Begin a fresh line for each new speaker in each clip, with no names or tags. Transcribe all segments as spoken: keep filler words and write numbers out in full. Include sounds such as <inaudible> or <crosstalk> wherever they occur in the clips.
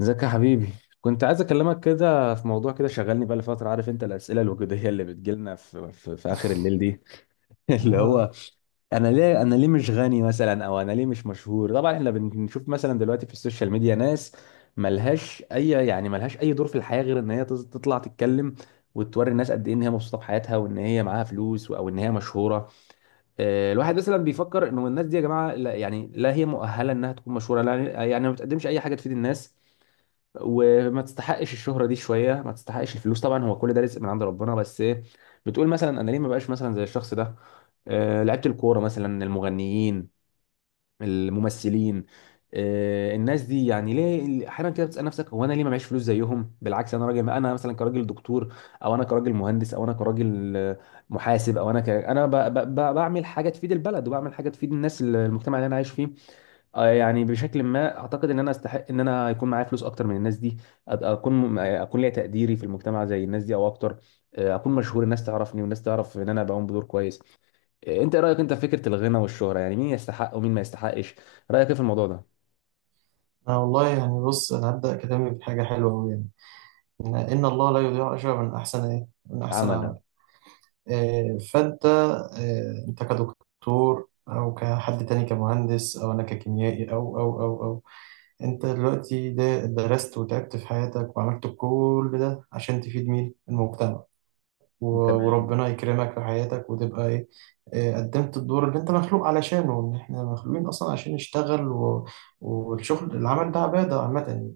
ازيك يا حبيبي. كنت عايز اكلمك كده في موضوع كده شغلني بقى لفتره. عارف انت الاسئله الوجوديه اللي بتجيلنا في, في, في اخر الليل دي. <laughs> اللي
آه،
هو انا ليه انا ليه مش غني مثلا، او انا ليه مش مشهور؟ طبعا احنا بنشوف مثلا دلوقتي في السوشيال ميديا ناس ملهاش اي يعني ملهاش اي دور في الحياه غير ان هي تز- تطلع تتكلم، وتوري الناس قد ايه ان هي مبسوطه بحياتها، وان هي معاها فلوس، او ان هي مشهوره. آه، الواحد مثلا بيفكر انه الناس دي، يا جماعه، لا يعني، لا هي مؤهله انها تكون مشهوره، لا، يعني ما بتقدمش اي حاجه تفيد الناس، وما تستحقش الشهرة دي، شوية ما تستحقش الفلوس. طبعا هو كل ده رزق من عند ربنا، بس ايه، بتقول مثلا انا ليه ما بقاش مثلا زي الشخص ده؟ آه لعيبة الكورة مثلا، المغنيين، الممثلين. آه الناس دي، يعني ليه احيانا كده بتسأل نفسك هو انا ليه ما معيش فلوس زيهم؟ بالعكس، انا راجل، انا مثلا كراجل دكتور، او انا كراجل مهندس، او انا كراجل آه، محاسب، او انا ك... انا ب... ب... ب- بعمل حاجة تفيد البلد، وبعمل حاجة تفيد الناس، المجتمع اللي انا عايش فيه. آه، يعني بشكل ما اعتقد ان انا استحق ان انا يكون معايا فلوس اكتر من الناس دي. أد- اكون م- اكون ليا تقديري في المجتمع زي الناس دي او اكتر. آه، اكون مشهور، الناس تعرفني، والناس تعرف ان انا بقوم بدور كويس. آه، انت إيه رايك انت في فكره الغنى والشهره؟ يعني مين يستحق ومين ما يستحقش؟ رايك ايه في الموضوع ده؟
أنا والله يعني بص، أنا هبدأ كلامي بحاجة حلوة أوي يعني إن إن الله لا يضيع أجر من أحسن إيه؟ من أحسن
عملا.
عمل. آه، فأنت آه، أنت كدكتور أو كحد تاني، كمهندس، أو أنا ككيميائي أو أو أو أو أنت دلوقتي ده درست وتعبت في حياتك وعملت كل ده عشان تفيد مين؟ المجتمع. و-
تمام.
وربنا يكرمك في حياتك وتبقى إيه؟ آه، قدمت الدور اللي أنت مخلوق علشانه، إن إحنا مخلوقين أصلا عشان نشتغل و... والشغل العمل ده عبادة عامة يعني.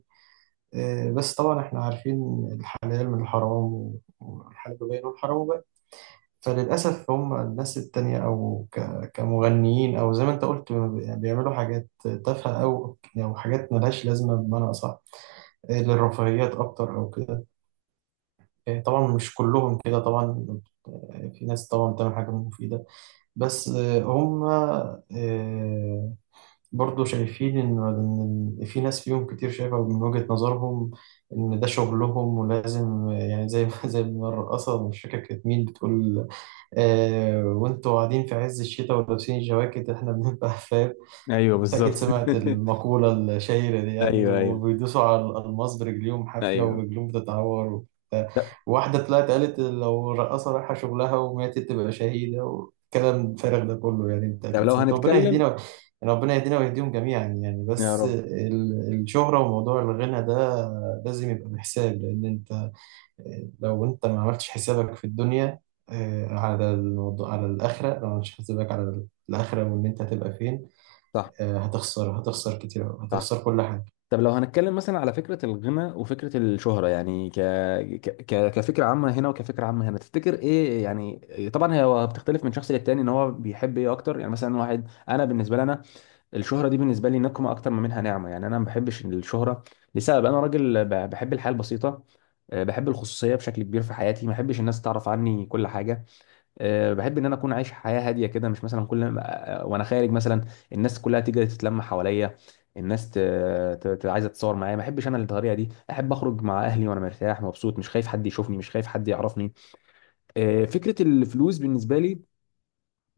آه، بس طبعا احنا عارفين الحلال من الحرام، والحلال باين والحرام باين. فللأسف هم الناس التانية أو ك- كمغنيين، أو زي ما أنت قلت، يعني بيعملوا حاجات تافهة أو أو حاجات ملهاش لازمة، بمعنى أصح آه، للرفاهيات أكتر أو كده. آه، طبعا مش كلهم كده طبعا، آه، في ناس طبعا بتعمل حاجة مفيدة. بس آه، هم آه، برضه شايفين إن إن في ناس فيهم كتير شايفة من وجهة نظرهم إن ده شغلهم ولازم، يعني زي ما <laughs> زي ما الرقاصة، مش فاكر كانت مين بتقول: آه وأنتوا قاعدين في عز الشتاء ولابسين الجواكت، إحنا بنبقى <laughs> فاهم.
ايوه
انت
بالظبط.
اكيد سمعت
<laughs>
المقولة الشهيرة دي يعني،
ايوه، ايوه.
وبيدوسوا على الألماس برجليهم حافية
ايوه.
ورجليهم بتتعور وبتاع.
طب.
واحدة طلعت قالت لو رقاصة رايحة شغلها وماتت تبقى شهيدة، والكلام الفارغ ده كله يعني. انت
طب
اكيد
لو
سمعت. ربنا يهدينا
هنتكلم.
و- يعني ربنا يهدينا ويهديهم جميعا يعني.
يا
بس
رب.
ال- الشهرة وموضوع الغنى ده لازم يبقى بحساب، لأن انت لو انت ما عملتش حسابك في الدنيا، آه، على الموضوع على الآخرة. لو ما عملتش حسابك على الآخرة وإن أنت هتبقى فين،
صح.
آه، هتخسر هتخسر كتير أوي،
صح.
هتخسر كل حاجة.
طب لو هنتكلم مثلا على فكرة الغنى وفكرة الشهرة، يعني ك... ك... ك- كفكرة عامة هنا وكفكرة عامة هنا، تفتكر ايه يعني؟ طبعا هي بتختلف من شخص للتاني، ان هو بيحب ايه اكتر. يعني مثلا واحد، انا بالنسبة لي انا، الشهرة دي بالنسبة لي نقمة اكتر ما منها نعمة. يعني انا ما بحبش الشهرة لسبب انا راجل ب- بحب الحياة البسيطة. أه، بحب الخصوصية بشكل كبير في حياتي، ما بحبش الناس تعرف عني كل حاجة. أه، بحب ان انا اكون عايش حياه هاديه كده، مش مثلا كل ما- آه، وانا خارج مثلا الناس كلها تيجي تتلم حواليا. الناس ت... ت... ت... عايزه تتصور معايا، ما احبش انا الطريقه دي. احب اخرج مع اهلي وانا مرتاح مبسوط، مش خايف حد يشوفني، مش خايف حد يعرفني. أه، فكره الفلوس بالنسبه لي،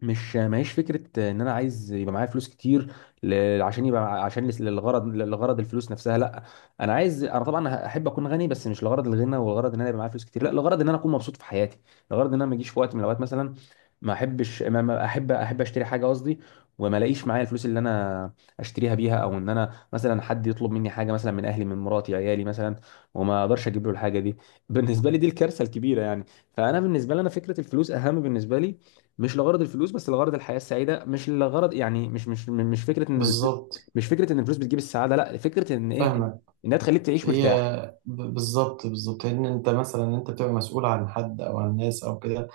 مش ماهيش فكره ان انا عايز يبقى معايا فلوس كتير، ل... عشان يبقى، عشان لس- للغرض للغرض الفلوس نفسها، لا. انا عايز انا طبعا احب اكون غني، بس مش لغرض الغنى والغرض ان انا يبقى معايا فلوس كتير، لا، لغرض ان انا اكون مبسوط في حياتي، لغرض ان انا ما اجيش في وقت من الاوقات مثلا ما احبش، ما ما احب احب اشتري حاجه، قصدي، وما الاقيش معايا الفلوس اللي انا اشتريها بيها. او ان انا مثلا حد يطلب مني حاجه، مثلا من اهلي، من مراتي، عيالي مثلا، وما اقدرش اجيب له الحاجه دي، بالنسبه لي دي الكارثه الكبيره يعني. فانا بالنسبه لي انا، فكره الفلوس اهم بالنسبه لي. مش لغرض الفلوس، بس لغرض الحياه السعيده. مش لغرض يعني، مش مش مش فكره ان الفلوس،
بالظبط،
مش فكره ان الفلوس بتجيب السعاده، لا، فكره ان ايه،
فاهمك.
انها تخليك تعيش
هي
مرتاح.
ب- بالظبط بالظبط، لأن أنت مثلا أنت بتبقى مسؤول عن حد أو عن ناس أو كده،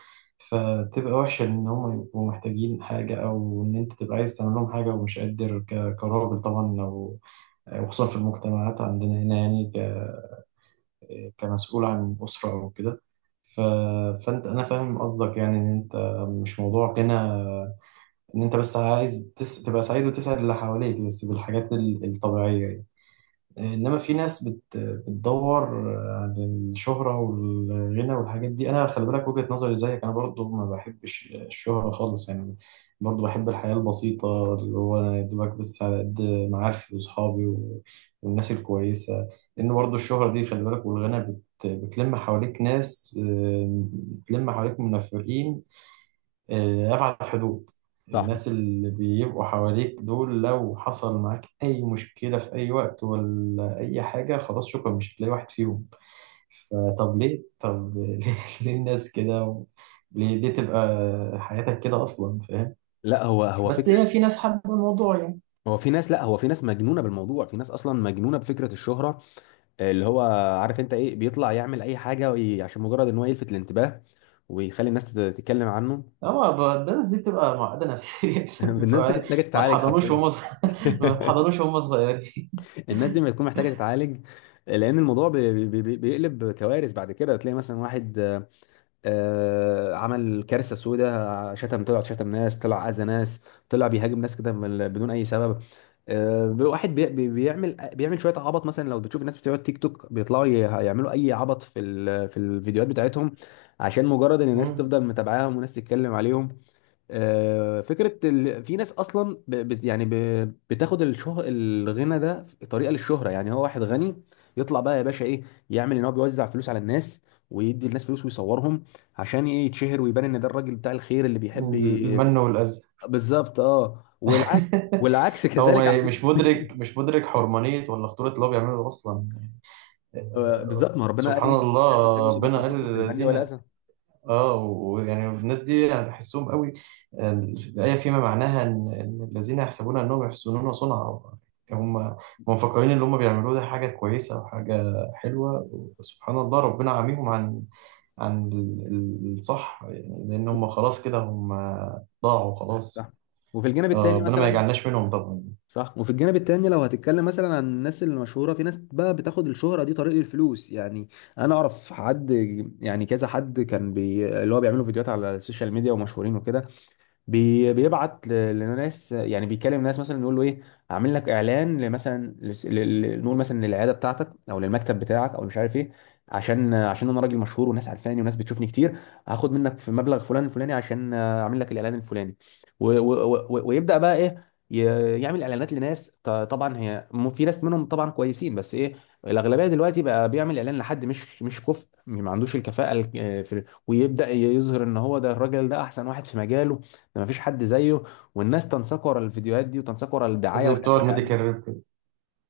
فتبقى وحشة إن هم يبقوا محتاجين حاجة أو إن أنت تبقى عايز تعمل لهم حاجة ومش قادر ك- كراجل طبعا. أو وخصوصا في المجتمعات عندنا هنا، يعني ك- كمسؤول عن أسرة أو كده. ف... فأنت، أنا فاهم قصدك يعني، إن أنت مش موضوع غنى. ان انت بس عايز تس... تبقى سعيد وتسعد اللي حواليك بس بالحاجات ال- الطبيعية يعني. انما في ناس بت... بتدور على الشهرة والغنى والحاجات دي. انا خلي بالك، وجهة نظري زيك، انا برضو ما بحبش الشهرة خالص يعني. برضو بحب الحياة البسيطة، اللي هو انا يا دوبك بس على قد معارفي واصحابي و... والناس الكويسة، لان برضو الشهرة دي خلي بالك، والغنى بت... بتلم حواليك ناس، آه، بتلم حواليك منافقين آه، أبعد حدود.
صح.
الناس اللي بيبقوا حواليك دول، لو حصل معاك أي مشكلة في أي وقت ولا أي حاجة، خلاص شكرا مش هتلاقي واحد فيهم. فطب ليه، طب <laughs> ليه ليه الناس كده و- ليه ليه تبقى حياتك كده أصلا، فاهم؟
لا، هو هو
بس
فكره.
هي في ناس حابة الموضوع يعني.
هو في ناس، لا، هو في ناس مجنونه بالموضوع، في ناس اصلا مجنونه بفكره الشهره. اللي هو، عارف انت ايه، بيطلع يعمل اي حاجه وي- عشان مجرد ان هو يلفت الانتباه ويخلي الناس تت- تتكلم عنه.
أما ب- ده الناس دي بتبقى معقدة نفسيا
<laughs>
<laughs>
الناس دي
بيبقى،
محتاجه
ما
تتعالج
اتحضنوش
حرفيا.
وهم صغ- <laughs> ما
<laughs>
اتحضنوش وهم صغيرين.
الناس دي ما تكون محتاجه تتعالج، لان الموضوع بي- بي- بي- بيقلب كوارث بعد كده. تلاقي مثلا واحد آه، عمل كارثه سوداء، شتم، طلع شتم ناس، طلع اذى ناس، طلع بيهاجم ناس كده، من- بدون اي سبب. آه، واحد بي- بي- بيعمل بيعمل شويه عبط. مثلا لو بتشوف الناس بتوع التيك توك، بيطلعوا ي- يعملوا اي عبط في ال- في الفيديوهات بتاعتهم عشان مجرد ان
<laughs>
الناس
مم.
تفضل متابعاهم وناس تتكلم عليهم. آه، فكرة ال... في ناس أصلا ب... بت... يعني ب... بتاخد الشه... الغنى ده في طريقة للشهرة، يعني هو واحد غني يطلع بقى يا باشا إيه، يعمل إن هو بيوزع فلوس على الناس، ويدي الناس فلوس، ويصورهم عشان إيه؟ يتشهر ويبان إن ده الراجل بتاع الخير اللي بيحب ي-
المن والأذى.
بالظبط. أه، والعكس.
<laughs>
والعكس <laughs>
هو
كذلك، على
ما- مش
فكرة.
مدرك، مش مدرك حرمانية ولا خطورة اللي هو بيعمله أصلا.
آه،
آه،
بالظبط، ما ربنا قال
سبحان
إيه، لا تزهبوا
الله، ربنا قال
صدقاتكم بالمن
للذين...
والأذى.
اه ويعني الناس دي يعني بحسهم قوي. آه، الآية فيما معناها إن إن الذين يحسبون أنهم يحسنون صنعا، هم هم مفكرين اللي هم بيعملوه ده حاجة كويسة وحاجة حلوة. سبحان الله، ربنا عاميهم عن عن ال- الصح يعني، لأن هم خلاص كده هم ضاعوا خلاص.
صح، وفي الجانب
آه،
الثاني
ربنا ما
مثلا،
يجعلناش منهم طبعا.
صح، وفي الجانب التاني، لو هتتكلم مثلا عن الناس المشهوره، في ناس بقى بتاخد الشهره دي طريق الفلوس، يعني انا اعرف حد، يعني كذا حد، كان بي... اللي هو بيعملوا فيديوهات على السوشيال ميديا ومشهورين وكده، بي بيبعت ل- لناس، يعني بيكلم ناس مثلا يقول له ايه، اعمل لك اعلان لمثلا لس- ل- ل- نقول مثلا للعياده بتاعتك او للمكتب بتاعك او مش عارف ايه، عشان عشان انا راجل مشهور وناس عارفاني وناس بتشوفني كتير، هاخد منك في مبلغ فلان الفلاني عشان اعمل لك الاعلان الفلاني، و و و ويبدا بقى ايه، ي- يعمل اعلانات لناس. ط- طبعا هي، م- في ناس منهم طبعا كويسين، بس ايه، الاغلبيه دلوقتي بقى بيعمل اعلان لحد مش مش كفء، ما عندوش الكفاءه ال- في، ويبدا يظهر ان هو ده، الراجل ده احسن واحد في مجاله، ده مفيش حد زيه. والناس تنساق ورا الفيديوهات دي، وتنساق ورا الدعايه
زي
والإع-
بتوع الميديكال
والاعلان.
ريب كده.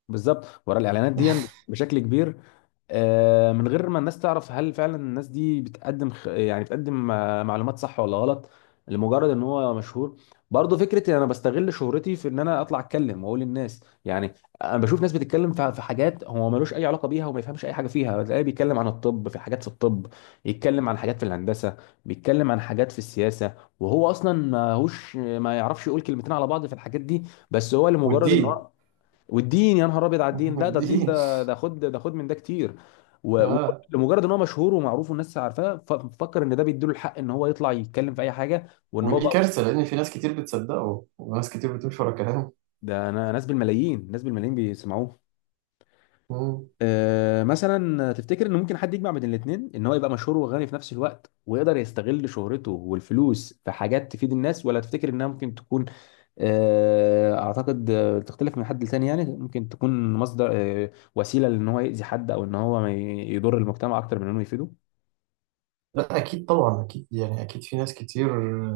بالظبط، ورا الاعلانات دي
<laughs>
بش- بشكل كبير. آه، من غير ما الناس تعرف هل فعلا الناس دي بتقدم خ- يعني بتقدم آه، معلومات صح ولا غلط، لمجرد ان هو مشهور. برضه فكره ان انا بستغل شهرتي في ان انا اطلع اتكلم واقول للناس يعني، انا بشوف ناس بتتكلم في في حاجات هو ملوش اي علاقه بيها، وما يفهمش اي حاجه فيها، تلاقيه بيتكلم عن الطب في حاجات في الطب، يتكلم عن حاجات في الهندسه، بيتكلم عن حاجات في السياسه، وهو اصلا ما هوش، ما يعرفش يقول كلمتين على بعض في الحاجات دي. بس هو لمجرد ان
والدين،
هو، والدين، يا نهار ابيض، على الدين، لا، ده الدين
والدين.
ده، ده خد، ده خد من ده كتير. و- و-
اه
لمجرد ان هو مشهور ومعروف والناس عارفاه، ف- ففكر ان ده بيديله الحق ان هو يطلع يتكلم في اي حاجه، وان هو
ودي
بقى،
كارثه لان في ناس كتير بتصدقه وناس كتير بتمشي ورا كلامه.
ده انا، ناس بالملايين، ناس بالملايين بيسمعوه.
مم.
آه، مثلا تفتكر ان ممكن حد يجمع بين الاثنين، ان هو يبقى مشهور وغني في نفس الوقت، ويقدر يستغل شهرته والفلوس في حاجات تفيد الناس، ولا تفتكر انها ممكن تكون آه، اعتقد آه، تختلف من حد لتاني، يعني ممكن تكون مصدر آه، وسيلة لان هو يأذي حد، او ان هو ما ي- يضر المجتمع اكتر من انه يفيده.
لا اكيد طبعا، اكيد يعني، اكيد في ناس كتير.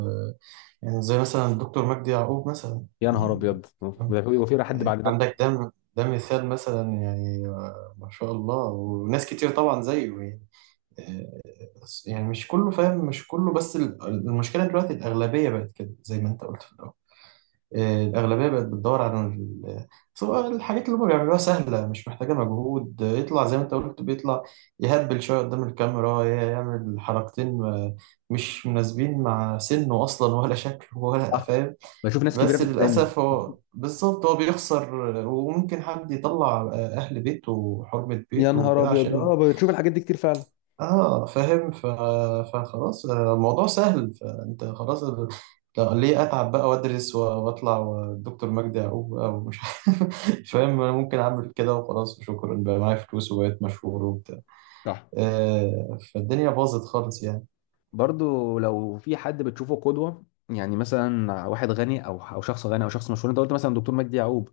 آه، يعني زي مثلا الدكتور مجدي يعقوب مثلا
يا نهار
يعني.
ابيض، ده في وفي حد
آه،
بعد ده؟
عندك ده، ده مثال مثلا يعني، آه، ما شاء الله، وناس كتير طبعا زيه يعني. آه، يعني مش كله فاهم، مش كله، بس ال- المشكله دلوقتي الاغلبيه بقت كده زي ما انت قلت في الأول. آه، الأغلبية بقت بتدور على ال- بس هو الحاجات اللي هما بيعملوها سهلة مش محتاجة مجهود. آه، يطلع زي ما أنت قلت، بيطلع يهبل شوية قدام الكاميرا، ي- يعمل حركتين آه، مش مناسبين مع سنه أصلا ولا شكله ولا
صح.
فاهم.
بشوف ناس كبيرة
بس
في السن.
للأسف هو بالظبط هو بيخسر، آه، وممكن حد يطلع آه، أهل بيته وحرمة
يا
بيته
نهار
وكده
ابيض،
عشان...
اه، بشوف الحاجات دي كتير فعلا.
اه فاهم. ف... فخلاص، آه، الموضوع سهل، فانت خلاص ال- لا، ليه اتعب بقى وادرس و- واطلع والدكتور مجدي يعقوب بقى ومش <laughs> عارف، فاهم. انا ممكن اعمل كده وخلاص وشكرا، بقى معايا فلوس وبقيت مشهور وبتاع.
صح.
آه فالدنيا باظت خالص يعني.
برضو لو في حد بتشوفه قدوة، يعني مثلا واحد غني، او او شخص غني، او شخص مشهور. انت قلت مثلا دكتور مجدي يعقوب،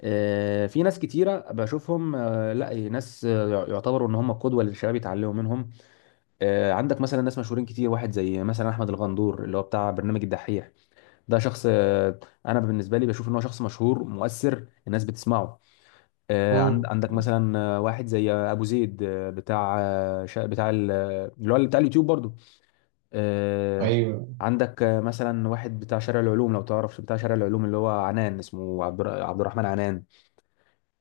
آه، في ناس كتيره بشوفهم، آه، لا ناس آه، يعتبروا ان هم قدوه للشباب يتعلموا منهم. آه، عندك مثلا ناس مشهورين كتير، واحد زي مثلا احمد الغندور اللي هو بتاع برنامج الدحيح، ده شخص، آه، انا بالنسبه لي بشوف ان هو شخص مشهور مؤثر الناس بتسمعه. آه، عند-
مم.
عندك مثلا، آه، واحد زي ابو زيد، آه، بتاع آه، شا- بتاع ال- اللي هو بتاع اليوتيوب برضو. آه،
ايوه.
عندك آه، مثلا واحد بتاع شارع العلوم، لو تعرف بتاع شارع العلوم، اللي هو عنان، اسمه عبد الر- عبد الرحمن عنان.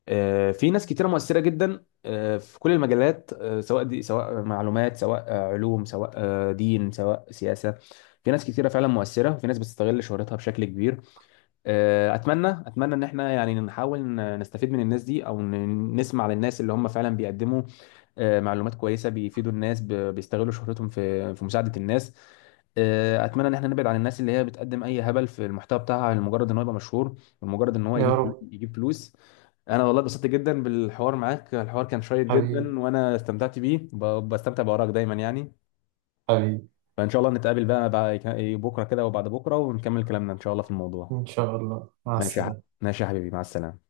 آه، في ناس كتيرة مؤثرة جدا آه، في كل المجالات، آه، سواء دي، سواء معلومات، سواء آه، علوم، سواء آه، دين، سواء سياسة. في ناس كتيرة فعلا مؤثرة، وفي ناس بتستغل شهرتها بشكل كبير. آه، أتمنى، أتمنى إن احنا يعني نحاول ن- نستفيد من الناس دي، أو ن- نسمع للناس اللي هم فعلا بيقدموا آه، معلومات كويسه بيفيدوا الناس، ب- بيستغلوا شهرتهم في في مساعده الناس. آه، اتمنى ان احنا نبعد عن الناس اللي هي بتقدم اي هبل في المحتوى بتاعها، لمجرد ان هو يبقى مشهور، ولمجرد ان هو
يا
يجيب فلو-
رب.
يجيب فلوس. انا والله اتبسطت جدا بالحوار معاك، الحوار كان شيق
حبيبي،
جدا، وانا استمتعت بيه، ب- بستمتع بارائك دايما يعني.
حبيبي.
فان شاء الله نتقابل بقى بعد بكره كده وبعد بكره، ونكمل كلامنا ان شاء الله في الموضوع.
ان شاء الله، مع
ماشي يا ح-
السلامه.
ماشي يا حبيبي، مع السلامه.